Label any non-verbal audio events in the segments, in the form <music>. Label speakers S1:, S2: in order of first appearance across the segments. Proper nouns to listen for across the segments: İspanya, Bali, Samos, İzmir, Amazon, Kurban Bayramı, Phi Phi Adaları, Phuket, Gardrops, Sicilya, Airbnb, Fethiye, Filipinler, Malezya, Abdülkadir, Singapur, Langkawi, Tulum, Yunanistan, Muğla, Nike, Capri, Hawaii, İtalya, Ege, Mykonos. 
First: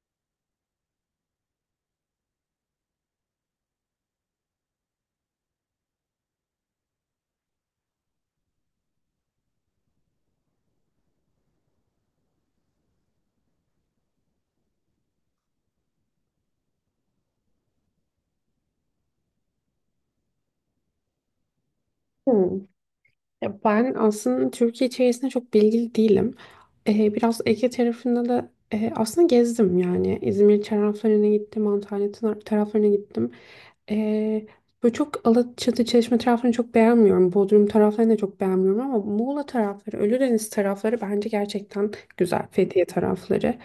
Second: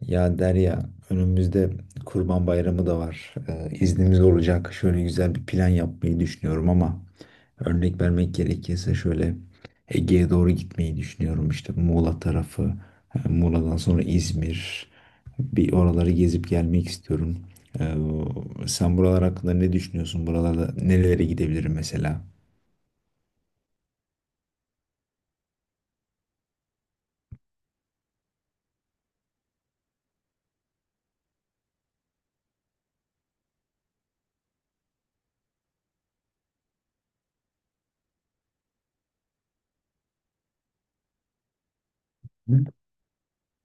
S1: Ya Derya, önümüzde Kurban Bayramı da var. İznimiz olacak. Şöyle güzel bir plan yapmayı düşünüyorum ama örnek vermek gerekirse şöyle Ege'ye doğru gitmeyi düşünüyorum. İşte Muğla tarafı, Muğla'dan sonra İzmir. Bir oraları gezip gelmek istiyorum. Ee, Sen buralar hakkında ne düşünüyorsun? Buralarda nerelere gidebilirim mesela?
S2: Hmm. Ya ben aslında Türkiye içerisinde çok bilgili değilim. Biraz Ege tarafında da aslında gezdim yani. İzmir taraflarına gittim, Antalya taraflarına gittim. Ee, böyle çok Alaçatı, Çeşme taraflarını çok beğenmiyorum. Bodrum taraflarını da çok beğenmiyorum ama Muğla tarafları, Ölüdeniz tarafları bence gerçekten güzel.
S1: Hı?
S2: Fethiye tarafları.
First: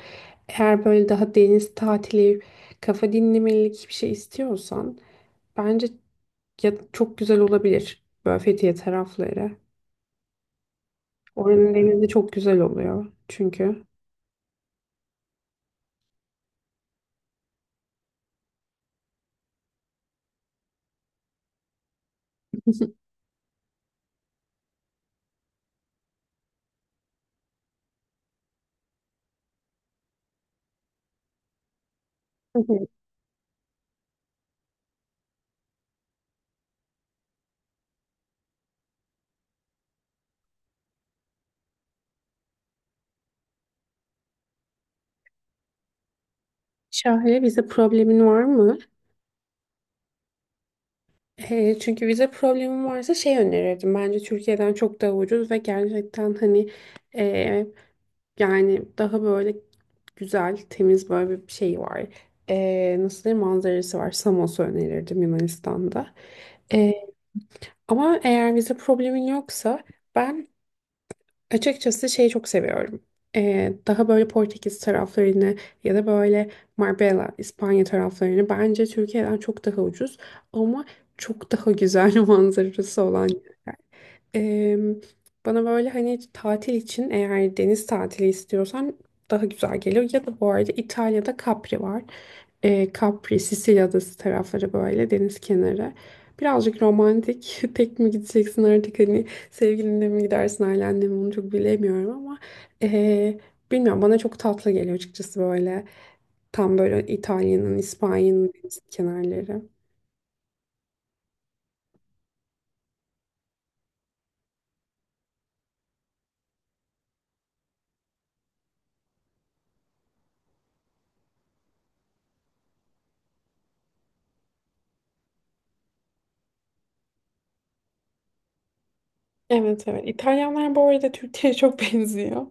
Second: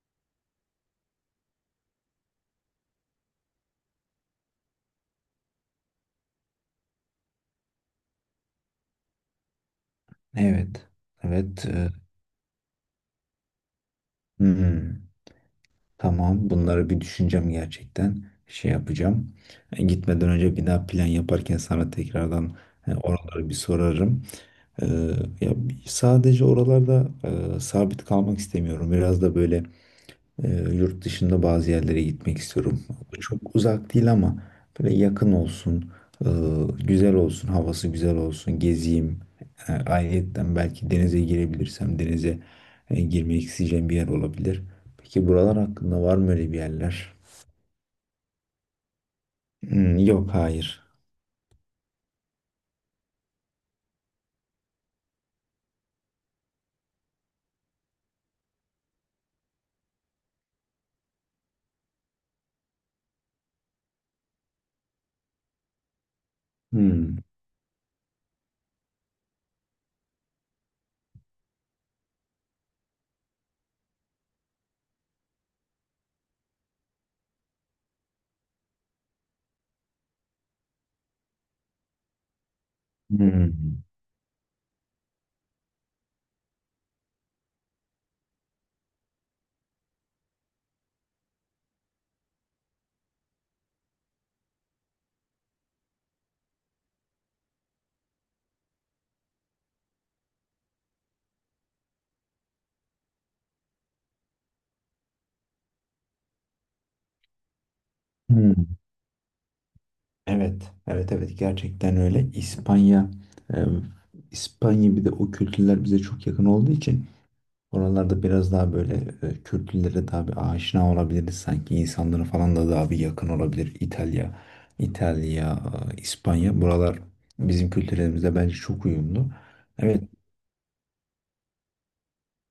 S2: Eğer böyle daha deniz tatili, kafa dinlemelik bir şey istiyorsan bence ya çok güzel olabilir böyle Fethiye tarafları.
S1: Evet. Evet.
S2: Oranın denizi çok güzel oluyor çünkü.
S1: Hmm. Tamam, bunları bir düşüneceğim gerçekten. Şey yapacağım. Gitmeden önce bir daha plan yaparken sana tekrardan
S2: <laughs>
S1: oraları bir sorarım. E, Ya sadece oralarda sabit kalmak istemiyorum. Biraz da böyle ee, yurt dışında bazı yerlere gitmek
S2: Hı
S1: istiyorum.
S2: hı.
S1: Çok uzak değil ama böyle yakın olsun, e, güzel olsun, havası güzel olsun, gezeyim. Ayrıyetten belki denize girebilirsem denize girmek isteyeceğim bir yer olabilir. Peki buralar hakkında var mı öyle bir yerler?
S2: Şahane vize problemin var mı?
S1: Hmm, yok, hayır.
S2: Çünkü vize problemin varsa şey önerirdim. Bence Türkiye'den çok daha ucuz ve gerçekten hani e, yani daha böyle güzel, temiz böyle bir şey var. Nasıl diyeyim manzarası var. Samos'u önerirdim Yunanistan'da. Ee,
S1: Hmm,
S2: ama eğer vize problemin yoksa ben açıkçası şeyi çok seviyorum. Daha böyle Portekiz taraflarını ya da böyle Marbella, İspanya taraflarını bence Türkiye'den çok daha ucuz ama çok daha güzel <laughs> manzarası olan.
S1: hmm,
S2: Eee, bana böyle hani tatil için eğer deniz tatili istiyorsan daha güzel geliyor. Ya da bu arada İtalya'da Capri var. Capri, Sicilya adası tarafları böyle deniz kenarı. Birazcık romantik. <laughs> Tek mi gideceksin artık hani sevgilinle mi gidersin ailenle mi onu çok bilemiyorum ama eee, bilmiyorum bana çok tatlı geliyor açıkçası böyle tam böyle İtalya'nın, İspanya'nın
S1: hmm.
S2: deniz kenarları.
S1: Evet, evet, evet gerçekten öyle. İspanya, e, İspanya bir de o kültürler bize çok yakın olduğu için. Oralarda biraz daha böyle kültürlere daha bir aşina olabiliriz sanki. İnsanlara falan da daha bir yakın olabilir. İtalya, İtalya, İspanya. Buralar bizim kültürlerimizle bence çok uyumlu.
S2: Evet,
S1: Evet,
S2: evet. İtalyanlar bu arada Türkiye'ye çok <laughs> benziyor.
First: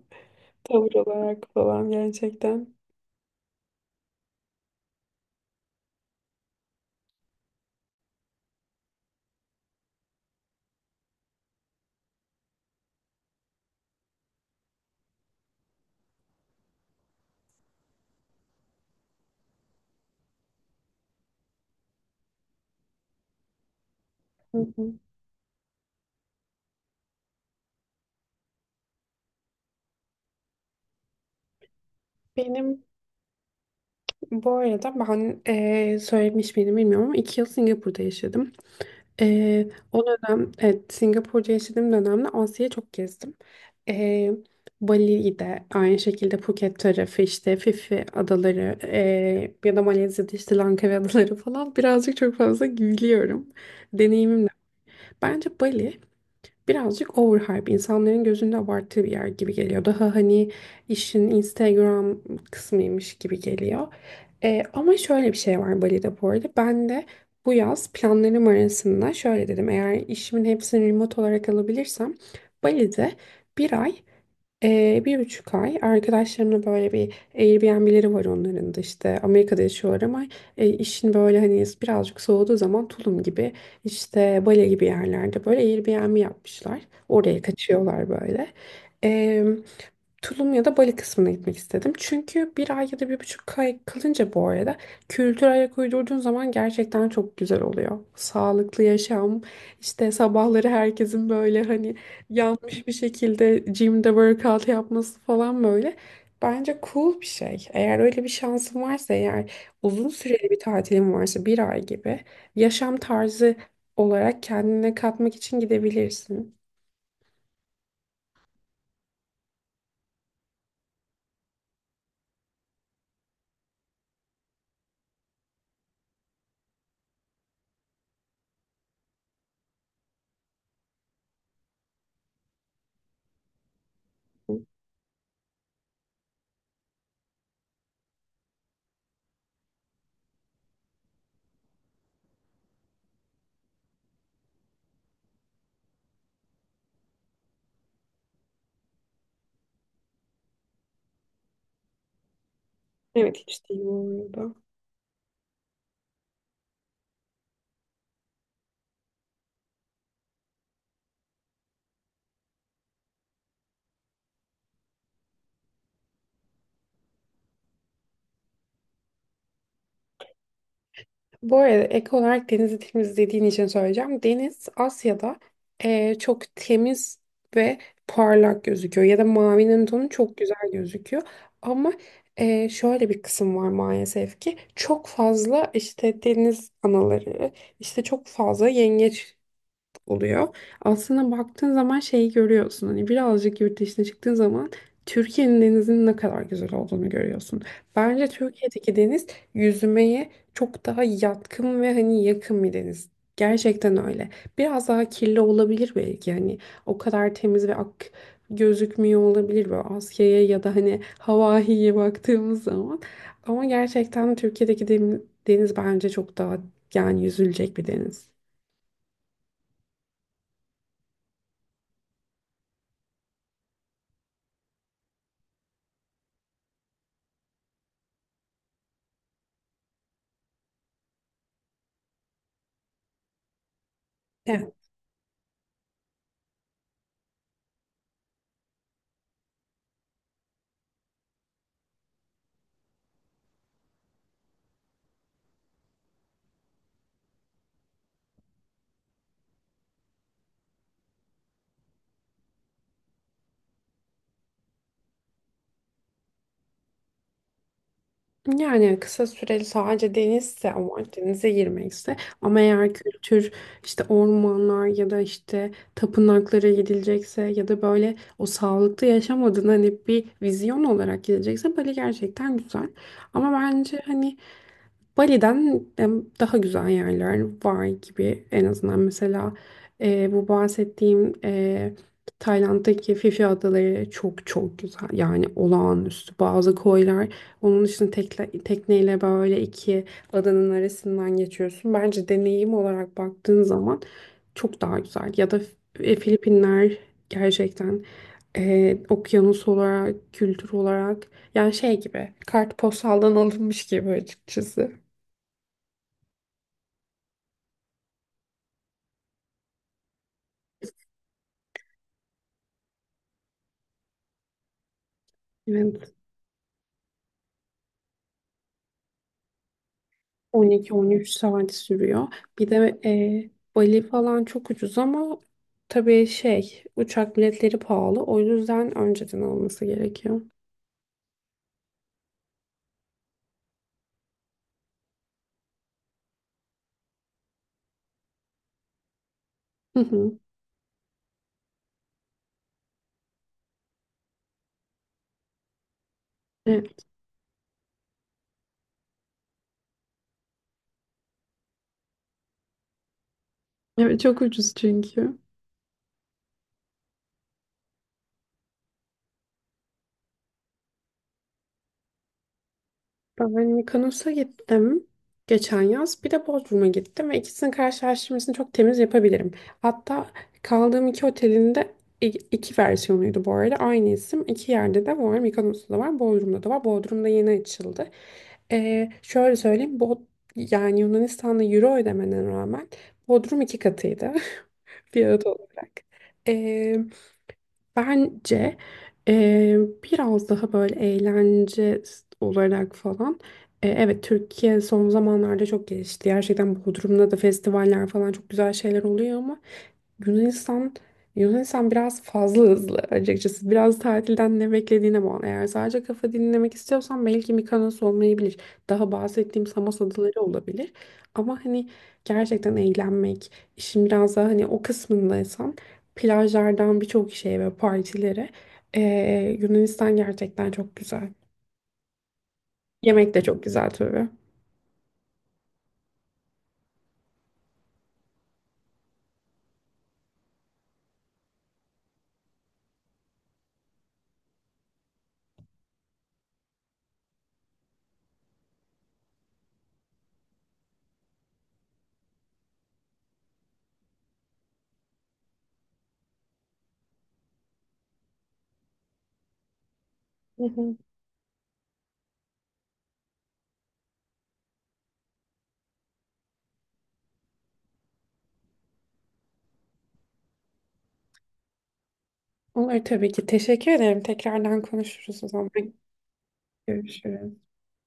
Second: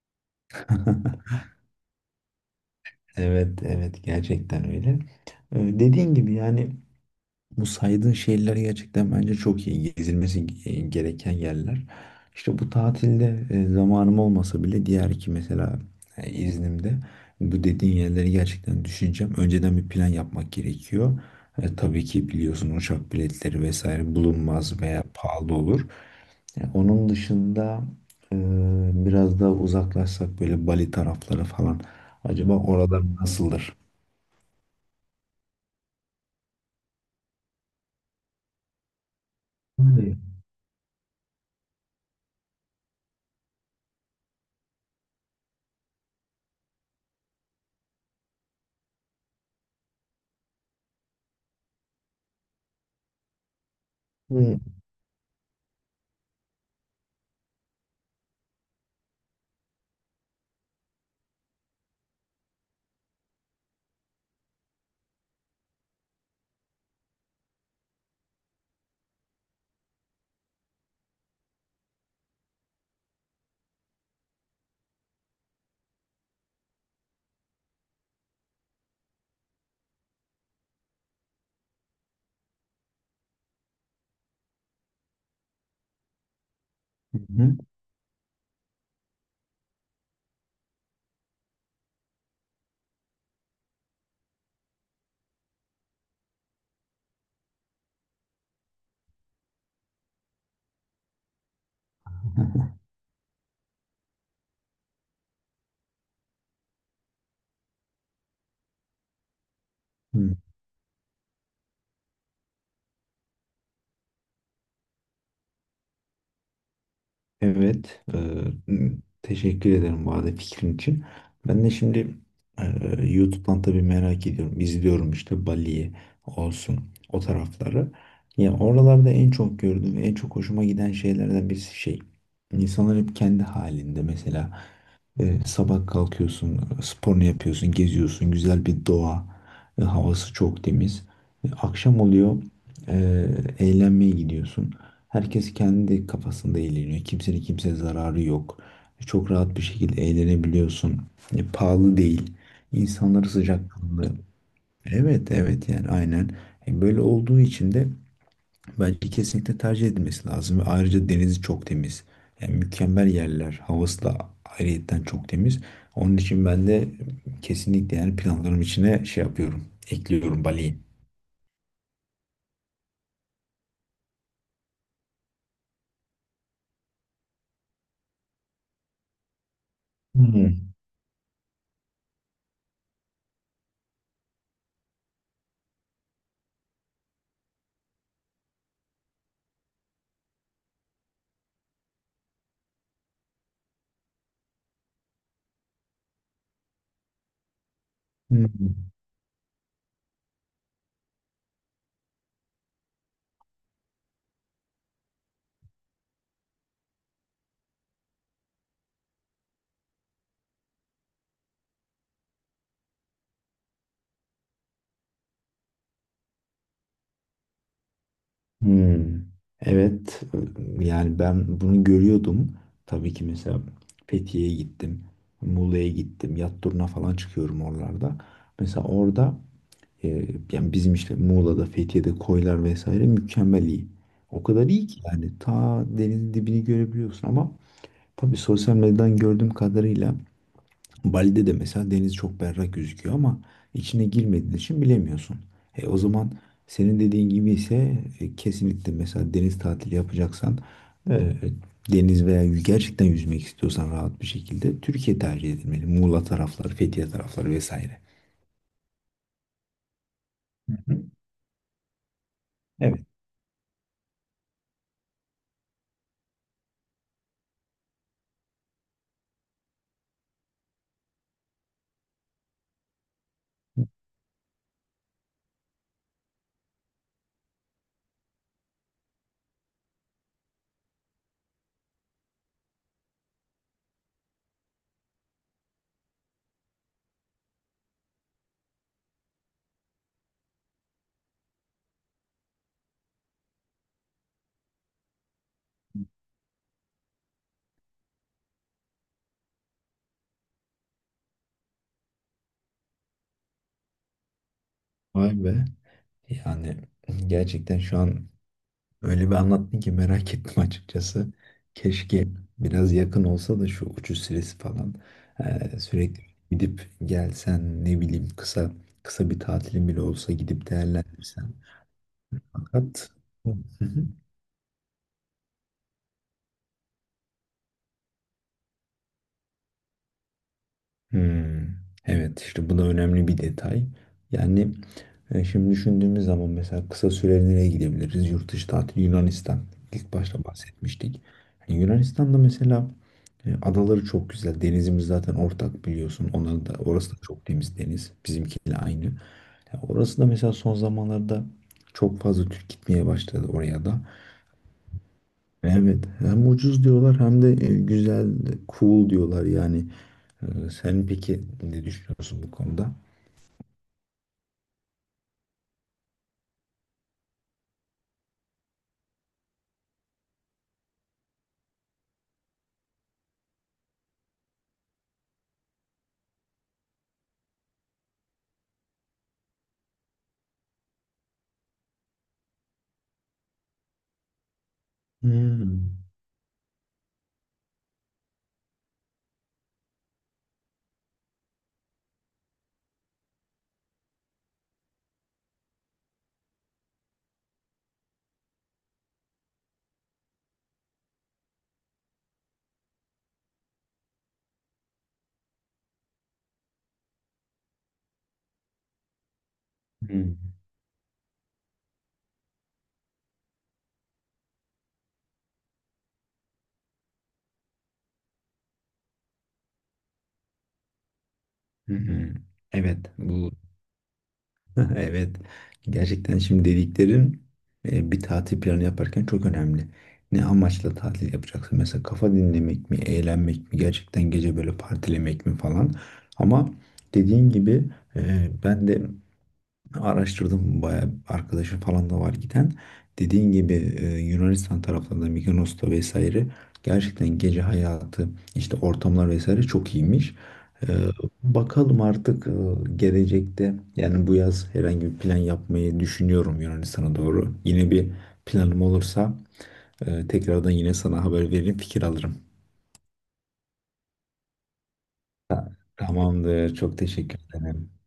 S2: Tavır
S1: <laughs>
S2: olarak falan gerçekten.
S1: evet, evet gerçekten öyle. Dediğin gibi yani bu saydığın şehirler gerçekten bence çok iyi. Gezilmesi gereken yerler. İşte bu tatilde zamanım olmasa bile diğer iki mesela iznimde bu dediğin yerleri gerçekten düşüneceğim. Önceden bir plan yapmak gerekiyor. Tabii ki biliyorsun uçak biletleri vesaire
S2: Hı
S1: bulunmaz
S2: hı.
S1: veya pahalı olur. Onun dışında e, biraz daha uzaklaşsak böyle Bali tarafları falan. Acaba
S2: Benim
S1: oralar nasıldır?
S2: bu arada ben söylemiş miydim bilmiyorum ama 2 yıl Singapur'da yaşadım. O
S1: Hı.
S2: dönem evet Singapur'da yaşadığım dönemde Asya'yı çok gezdim. Ee, Bali'yi de aynı şekilde Phuket tarafı işte Phi adaları ya da Malezya'da işte Langkawi adaları falan birazcık çok fazla gülüyorum. Deneyimim de.
S1: Hı.
S2: Bence Bali birazcık overhype insanların gözünde abarttığı bir yer gibi geliyor. Daha hani işin Instagram kısmıymış gibi geliyor. Ama şöyle bir şey var Bali'de bu arada. Ben de bu yaz planlarım arasında şöyle dedim. Eğer işimin hepsini remote olarak alabilirsem Bali'de bir ay bir buçuk ay arkadaşlarımla böyle bir Airbnb'leri var onların da işte Amerika'da yaşıyorlar ama işin böyle hani birazcık soğuduğu zaman Tulum gibi işte Bali gibi yerlerde böyle Airbnb yapmışlar. Oraya
S1: Hı.
S2: kaçıyorlar böyle. Ee, Tulum ya da Bali kısmına gitmek istedim. Çünkü bir ay ya da bir buçuk ay kalınca bu arada kültür ayak uydurduğun zaman gerçekten çok güzel oluyor. Sağlıklı yaşam, işte sabahları herkesin böyle hani yanmış bir şekilde gym'de workout yapması falan böyle. Bence cool bir şey. Eğer öyle bir şansın varsa eğer uzun
S1: Hı.
S2: süreli bir tatilin varsa bir ay gibi yaşam tarzı olarak kendine katmak için gidebilirsin.
S1: Evet, teşekkür ederim bu arada fikrin için. Ben de şimdi YouTube'dan tabii merak ediyorum. İzliyorum işte Bali'yi olsun o tarafları. Ya oralarda en çok gördüğüm, en çok hoşuma giden şeylerden birisi şey. İnsanlar hep kendi halinde mesela sabah kalkıyorsun, sporunu yapıyorsun, geziyorsun, güzel bir doğa, havası çok temiz. Akşam oluyor, e, eğlenmeye gidiyorsun. Herkes kendi kafasında eğleniyor. Kimsenin kimseye zararı yok. Çok rahat bir şekilde eğlenebiliyorsun. Pahalı değil. İnsanları
S2: Evet hiç değil
S1: sıcakkanlı.
S2: bu arada.
S1: Evet, evet yani aynen. Böyle olduğu için de bence kesinlikle tercih edilmesi lazım. Ve ayrıca denizi çok temiz. Yani mükemmel yerler. Havası da ayrıyetten çok temiz. Onun için ben de kesinlikle yani planlarım içine şey yapıyorum. Ekliyorum Bali'yi.
S2: Bu arada ek olarak denizi temizlediğin için söyleyeceğim. Deniz Asya'da çok temiz ve parlak gözüküyor ya da mavinin tonu çok güzel
S1: Hmm.
S2: gözüküyor. Ama şöyle bir kısım var maalesef ki çok fazla işte deniz anaları, işte çok fazla yengeç oluyor. Aslında baktığın zaman şeyi görüyorsun. Hani birazcık yurt dışına çıktığın zaman Türkiye'nin denizinin ne kadar güzel olduğunu görüyorsun. Bence
S1: Hmm.
S2: Türkiye'deki deniz yüzmeye çok daha yatkın ve hani yakın bir deniz. Gerçekten öyle. Biraz daha kirli olabilir belki hani o kadar temiz ve ak gözükmüyor olabilir böyle Asya'ya ya da hani Hawaii'ye baktığımız zaman. Ama gerçekten Türkiye'deki deniz bence çok daha yani yüzülecek bir deniz.
S1: Hmm. Evet. Yani ben bunu görüyordum. Tabii ki mesela Fethiye'ye gittim. Muğla'ya gittim. Yat turuna falan çıkıyorum oralarda. Mesela orada Ee, yani bizim işte Muğla'da, Fethiye'de koylar vesaire mükemmel iyi. O kadar
S2: Evet,
S1: iyi ki yani ta denizin dibini görebiliyorsun ama tabii sosyal medyadan gördüğüm kadarıyla Bali'de de mesela deniz çok berrak gözüküyor ama içine girmediğin için bilemiyorsun. O zaman senin dediğin gibi ise kesinlikle mesela deniz tatili yapacaksan e, deniz veya gerçekten yüzmek istiyorsan rahat bir şekilde Türkiye tercih edilmeli. Muğla tarafları, Fethiye tarafları vesaire.
S2: yani kısa süreli sadece denizse ama
S1: Hı.
S2: denize girmekse ama eğer
S1: Evet.
S2: kültür işte ormanlar ya da işte tapınaklara gidilecekse ya da böyle o sağlıklı yaşam adına hani bir vizyon olarak gidecekse Bali gerçekten güzel. Ama bence hani Bali'den daha güzel yerler var gibi en azından mesela bu bahsettiğim Tayland'daki Phi Phi Adaları çok çok güzel yani olağanüstü bazı koylar onun için tekle, tekneyle böyle iki adanın arasından geçiyorsun bence deneyim olarak baktığın zaman çok daha güzel ya da Filipinler gerçekten okyanus olarak kültür olarak yani şey gibi kartpostaldan <laughs> alınmış gibi açıkçası.
S1: Vay be. Yani gerçekten şu an öyle bir anlattın ki merak <laughs> ettim açıkçası. Keşke biraz yakın olsa da şu uçuş süresi falan
S2: Evet,
S1: sürekli gidip gelsen ne bileyim kısa kısa bir tatilin bile olsa gidip
S2: 12-13
S1: değerlendirsen.
S2: saat sürüyor. Bir de
S1: Fakat hı
S2: Bali
S1: hı.
S2: falan çok ucuz ama tabii şey uçak biletleri pahalı. O yüzden önceden alması gerekiyor.
S1: Hmm, evet işte bu da önemli bir detay. Yani şimdi düşündüğümüz zaman mesela kısa süreli nereye gidebiliriz? Yurt dışı tatil Yunanistan.
S2: Hı
S1: İlk
S2: hı.
S1: başta bahsetmiştik. Yani Yunanistan'da mesela adaları çok güzel. Denizimiz zaten ortak biliyorsun. Onların da,
S2: Evet,
S1: orası da çok temiz deniz. Bizimkiyle aynı. Ya orası da mesela son zamanlarda çok fazla Türk gitmeye başladı oraya da.
S2: evet çok ucuz çünkü.
S1: Evet, hem ucuz diyorlar hem de güzel, cool diyorlar yani. Sen peki ne düşünüyorsun bu konuda?
S2: Ben Mykonos'a gittim geçen yaz. Bir de Bodrum'a gittim ve ikisinin karşılaştırmasını çok temiz yapabilirim. Hatta kaldığım iki otelin de iki versiyonuydu bu arada. Aynı isim iki yerde de var. Mykonos'ta da var, Bodrum'da da var. Bodrum'da yeni açıldı. Şöyle söyleyeyim. Yani Yunanistan'da euro ödemene rağmen Bodrum iki katıydı <laughs> fiyat olarak.
S1: Hmm.
S2: Bence eee, biraz daha böyle eğlence olarak falan. Evet Türkiye son zamanlarda çok gelişti. Gerçekten Bodrum'da da festivaller falan çok güzel şeyler oluyor ama Yunanistan Yunanistan biraz fazla hızlı açıkçası. Biraz tatilden ne beklediğine bağlı. Eğer sadece kafa dinlemek istiyorsan belki Mikonos olmayabilir. Daha bahsettiğim Samos
S1: Hmm.
S2: adaları olabilir. Ama hani gerçekten eğlenmek, işin biraz daha hani o kısmındaysan plajlardan birçok şeye ve partilere. Yunanistan gerçekten çok güzel.
S1: Hı hı. Evet,
S2: Yemek de
S1: bu
S2: çok güzel tabii.
S1: <laughs> evet gerçekten şimdi dediklerin bir tatil planı yaparken çok önemli. Ne amaçla tatil yapacaksın? Mesela kafa dinlemek mi, eğlenmek mi, gerçekten gece böyle partilemek mi falan. Ama dediğin gibi ben de araştırdım bayağı arkadaşım falan da var giden. Dediğin gibi Yunanistan taraflarında Mykonos'ta vesaire gerçekten gece hayatı işte ortamlar vesaire çok iyiymiş.
S2: Hı
S1: E,
S2: hı.
S1: Bakalım artık gelecekte yani bu yaz herhangi bir plan yapmayı düşünüyorum Yunanistan'a doğru. Yine bir planım olursa tekrardan yine sana haber veririm fikir alırım.
S2: Olur tabii ki. Teşekkür ederim. Tekrardan konuşuruz o zaman.
S1: Tamamdır. Çok teşekkür
S2: Görüşürüz.
S1: ederim.